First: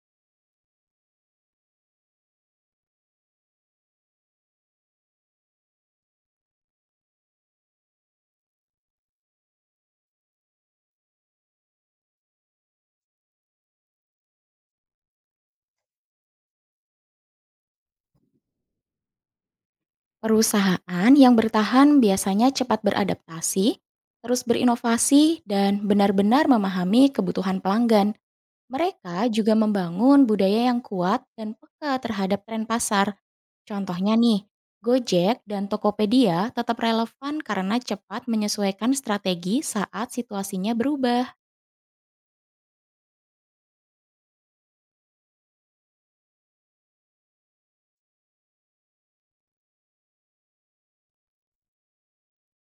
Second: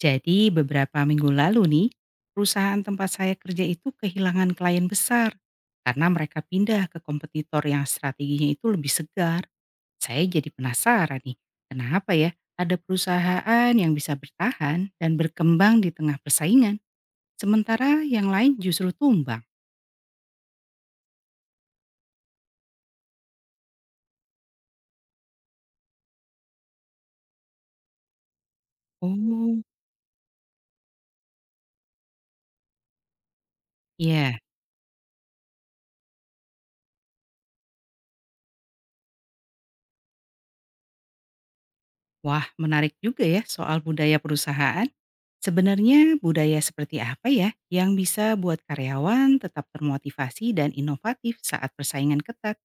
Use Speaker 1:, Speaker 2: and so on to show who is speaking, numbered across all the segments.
Speaker 1: Jadi beberapa minggu lalu nih, perusahaan tempat saya kerja itu kehilangan klien besar karena mereka pindah ke kompetitor yang strateginya itu lebih segar. Saya jadi penasaran nih, kenapa ya ada perusahaan yang bisa bertahan dan berkembang di tengah persaingan, sementara yang lain justru tumbang.
Speaker 2: Perusahaan yang bertahan biasanya cepat beradaptasi, terus berinovasi, dan benar-benar memahami kebutuhan pelanggan. Mereka juga
Speaker 1: Oh,
Speaker 2: membangun budaya yang kuat dan peka terhadap tren pasar. Contohnya
Speaker 1: ya.
Speaker 2: nih, Gojek dan Tokopedia tetap relevan karena cepat menyesuaikan strategi saat situasinya berubah.
Speaker 1: Wah, menarik juga ya soal budaya perusahaan. Sebenarnya budaya seperti apa ya yang bisa buat karyawan tetap termotivasi dan inovatif saat persaingan ketat?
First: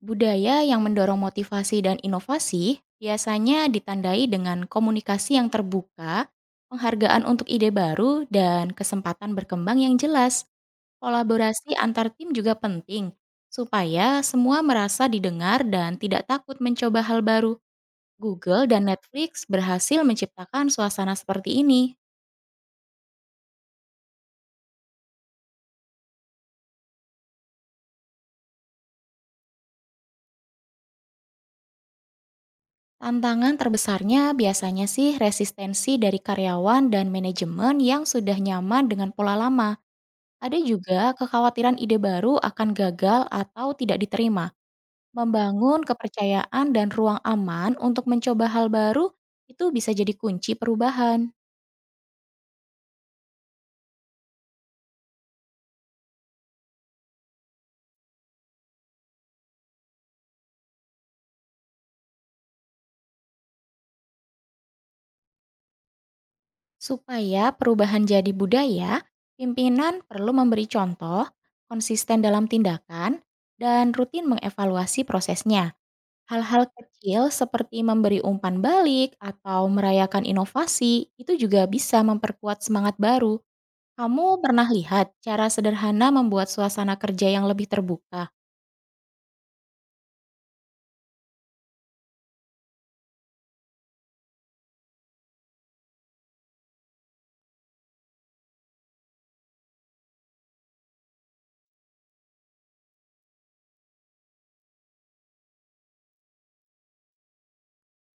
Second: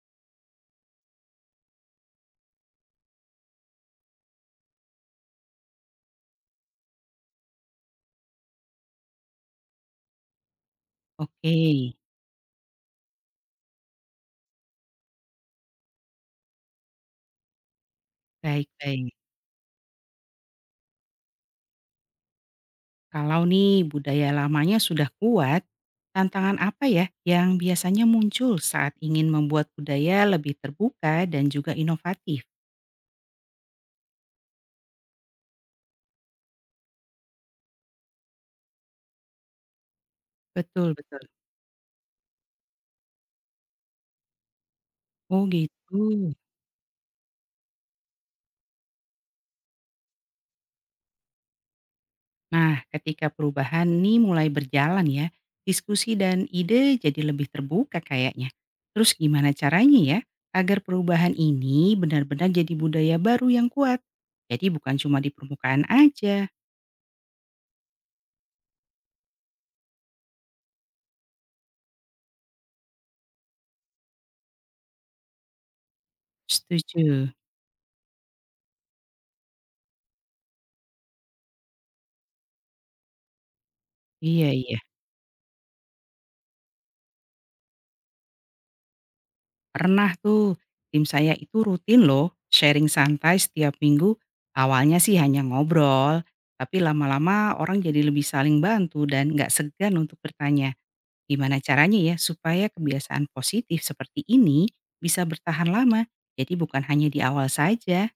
Speaker 2: Budaya yang mendorong motivasi dan inovasi biasanya ditandai dengan komunikasi yang terbuka, penghargaan untuk ide baru, dan kesempatan berkembang yang jelas.
Speaker 1: Oke,
Speaker 2: Kolaborasi antar tim juga penting, supaya semua merasa didengar dan tidak takut mencoba hal baru. Google dan
Speaker 1: baik-baik.
Speaker 2: Netflix berhasil menciptakan suasana seperti ini.
Speaker 1: Kalau nih budaya lamanya sudah kuat, tantangan apa ya yang biasanya muncul saat ingin membuat budaya lebih terbuka dan juga inovatif?
Speaker 2: Tantangan terbesarnya biasanya sih resistensi dari karyawan dan manajemen yang sudah nyaman dengan pola lama. Ada
Speaker 1: Betul,
Speaker 2: juga
Speaker 1: betul.
Speaker 2: kekhawatiran ide baru akan gagal atau tidak diterima.
Speaker 1: Oh
Speaker 2: Membangun
Speaker 1: gitu.
Speaker 2: kepercayaan dan ruang aman untuk mencoba hal baru itu bisa jadi kunci perubahan.
Speaker 1: Nah, ketika perubahan nih mulai berjalan ya, diskusi dan ide jadi lebih terbuka kayaknya. Terus gimana caranya ya agar perubahan ini benar-benar jadi budaya baru yang kuat? Jadi bukan cuma di permukaan aja.
Speaker 2: Supaya perubahan jadi budaya, pimpinan perlu memberi contoh, konsisten dalam tindakan, dan rutin mengevaluasi prosesnya. Hal-hal kecil
Speaker 1: Setuju.
Speaker 2: seperti memberi umpan balik atau merayakan inovasi itu juga bisa memperkuat semangat baru. Kamu
Speaker 1: Iya,
Speaker 2: pernah
Speaker 1: iya.
Speaker 2: lihat cara sederhana membuat suasana kerja yang lebih terbuka?
Speaker 1: Pernah tuh tim saya itu rutin loh sharing santai setiap minggu. Awalnya sih hanya ngobrol, tapi lama-lama orang jadi lebih saling bantu dan nggak segan untuk bertanya. Gimana caranya ya supaya kebiasaan positif seperti ini bisa bertahan lama? Jadi bukan hanya di awal saja.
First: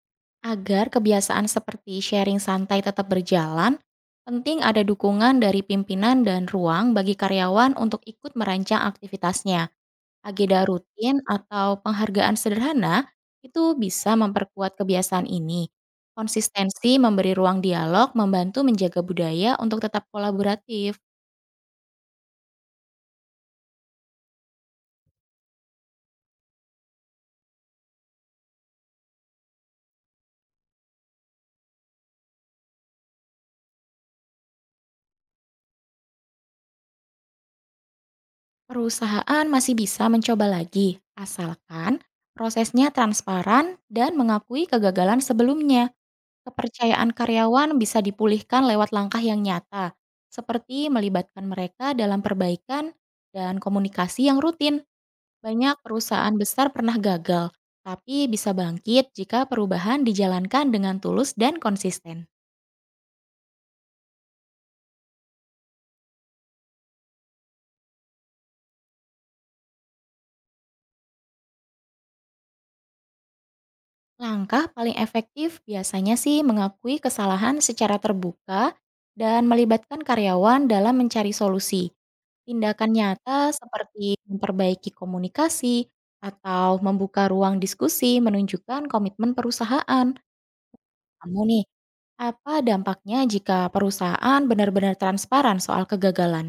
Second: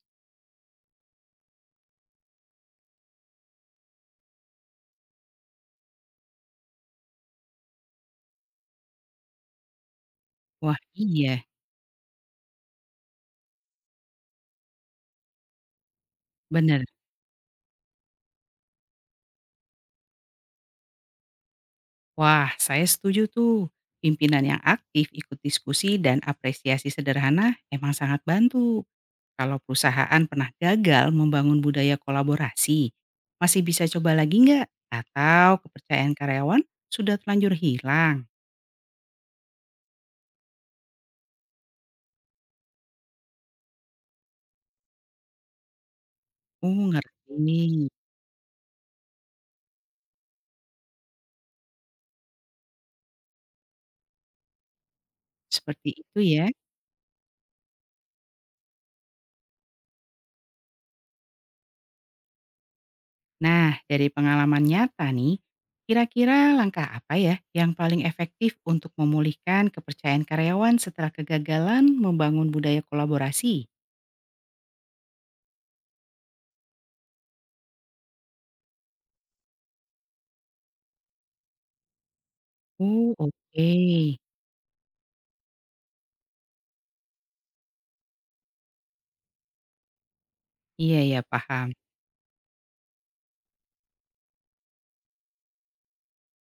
Speaker 2: Agar kebiasaan seperti sharing santai tetap berjalan, penting ada dukungan dari pimpinan dan ruang bagi karyawan untuk ikut merancang aktivitasnya. Agenda
Speaker 1: Wah
Speaker 2: rutin
Speaker 1: iya,
Speaker 2: atau penghargaan sederhana itu bisa memperkuat kebiasaan ini.
Speaker 1: bener.
Speaker 2: Konsistensi memberi ruang dialog membantu menjaga budaya untuk tetap kolaboratif.
Speaker 1: Wah saya setuju tuh. Pimpinan yang aktif ikut diskusi dan apresiasi sederhana emang sangat bantu. Kalau perusahaan pernah gagal membangun budaya kolaborasi, masih bisa coba lagi nggak? Atau kepercayaan karyawan sudah terlanjur hilang?
Speaker 2: Perusahaan masih bisa mencoba lagi, asalkan prosesnya transparan dan mengakui kegagalan sebelumnya.
Speaker 1: Oh
Speaker 2: Kepercayaan
Speaker 1: ngerti,
Speaker 2: karyawan bisa dipulihkan lewat langkah yang nyata, seperti melibatkan mereka dalam perbaikan dan komunikasi yang rutin. Banyak
Speaker 1: seperti itu
Speaker 2: perusahaan
Speaker 1: ya.
Speaker 2: besar pernah gagal, tapi bisa bangkit jika perubahan dijalankan dengan tulus dan konsisten.
Speaker 1: Nah, dari pengalaman nyata nih, kira-kira langkah apa ya yang paling efektif untuk memulihkan kepercayaan karyawan setelah kegagalan membangun budaya kolaborasi?
Speaker 2: Langkah paling efektif biasanya sih mengakui kesalahan secara terbuka dan melibatkan karyawan dalam mencari solusi. Tindakan
Speaker 1: Oh,
Speaker 2: nyata
Speaker 1: oke.
Speaker 2: seperti memperbaiki komunikasi atau membuka ruang diskusi menunjukkan komitmen perusahaan.
Speaker 1: Iya ya,
Speaker 2: Kamu nih,
Speaker 1: paham.
Speaker 2: apa dampaknya jika perusahaan benar-benar transparan soal kegagalan?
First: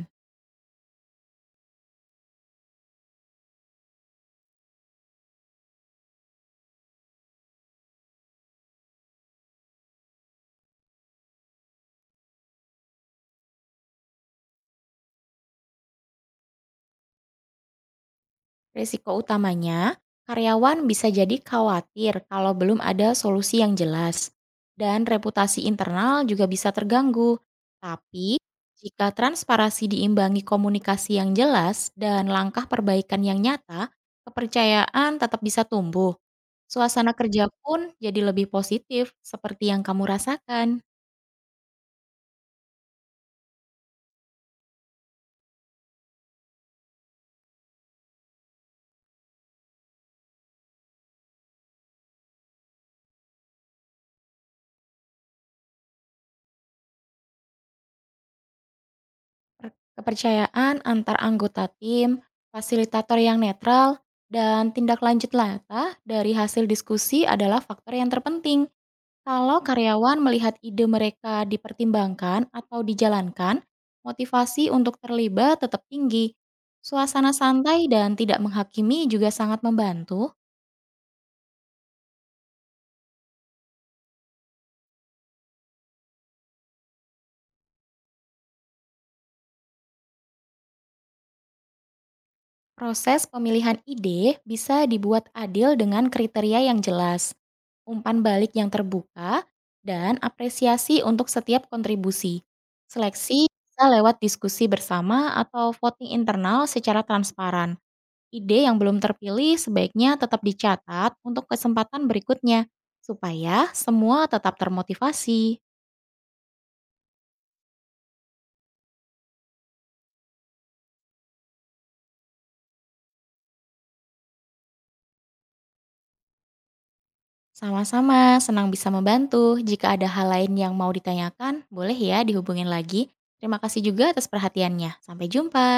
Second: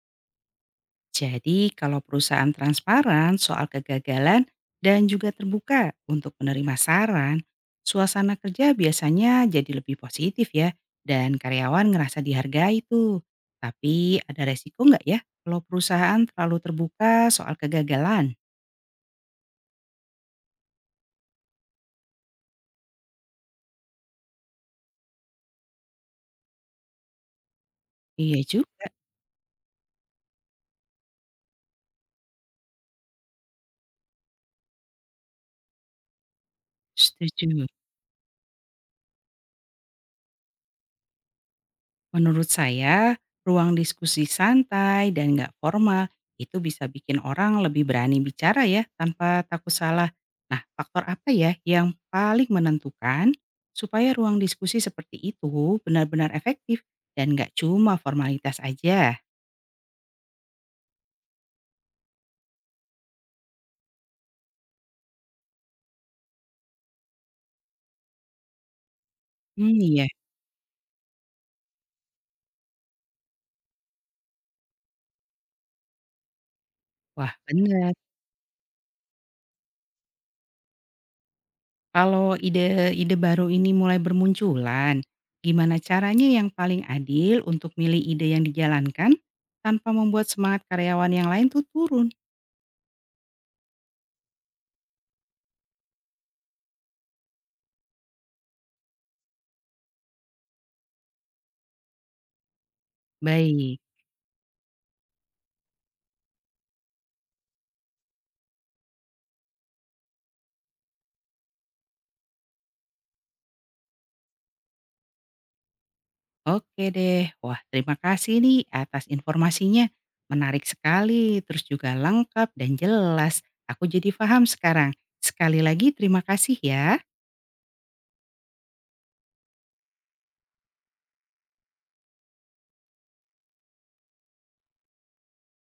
Speaker 1: Jadi, kalau perusahaan transparan soal kegagalan dan juga terbuka untuk menerima saran, suasana kerja biasanya jadi lebih positif ya, dan karyawan ngerasa dihargai tuh. Tapi ada resiko nggak ya kalau perusahaan terlalu terbuka soal kegagalan?
Speaker 2: Risiko utamanya, karyawan bisa jadi khawatir kalau belum ada solusi yang jelas, dan reputasi internal juga bisa terganggu. Tapi,
Speaker 1: Iya juga,
Speaker 2: jika transparansi diimbangi komunikasi yang jelas dan langkah perbaikan yang nyata, kepercayaan tetap bisa tumbuh. Suasana kerja
Speaker 1: setuju.
Speaker 2: pun jadi lebih positif, seperti yang kamu rasakan.
Speaker 1: Menurut saya, ruang diskusi santai dan nggak formal itu bisa bikin orang lebih berani bicara ya tanpa takut salah. Nah, faktor apa ya yang paling menentukan supaya ruang diskusi seperti itu benar-benar efektif dan nggak cuma formalitas aja?
Speaker 2: Per kepercayaan antar anggota tim, fasilitator yang netral, dan tindak lanjut nyata dari hasil diskusi adalah faktor yang terpenting. Kalau
Speaker 1: Hmm, iya.
Speaker 2: karyawan melihat ide mereka dipertimbangkan atau dijalankan, motivasi untuk terlibat tetap tinggi. Suasana
Speaker 1: Wah,
Speaker 2: santai
Speaker 1: benar.
Speaker 2: dan tidak menghakimi juga sangat membantu.
Speaker 1: Kalau ide-ide baru ini mulai bermunculan, gimana caranya yang paling adil untuk milih ide yang dijalankan tanpa membuat semangat karyawan yang lain tuh turun?
Speaker 2: Proses pemilihan ide bisa dibuat adil dengan kriteria yang jelas, umpan balik yang terbuka, dan apresiasi untuk setiap kontribusi. Seleksi
Speaker 1: Baik,
Speaker 2: bisa lewat diskusi bersama atau voting internal secara transparan. Ide yang belum terpilih sebaiknya tetap dicatat untuk kesempatan berikutnya, supaya semua tetap termotivasi.
Speaker 1: oke deh. Wah, terima kasih nih atas informasinya. Menarik sekali, terus juga lengkap dan jelas. Aku jadi paham sekarang. Sekali lagi terima kasih ya.
Speaker 2: Sama-sama, senang bisa membantu. Jika ada hal lain yang mau ditanyakan, boleh ya dihubungin lagi. Terima kasih juga atas perhatiannya. Sampai jumpa.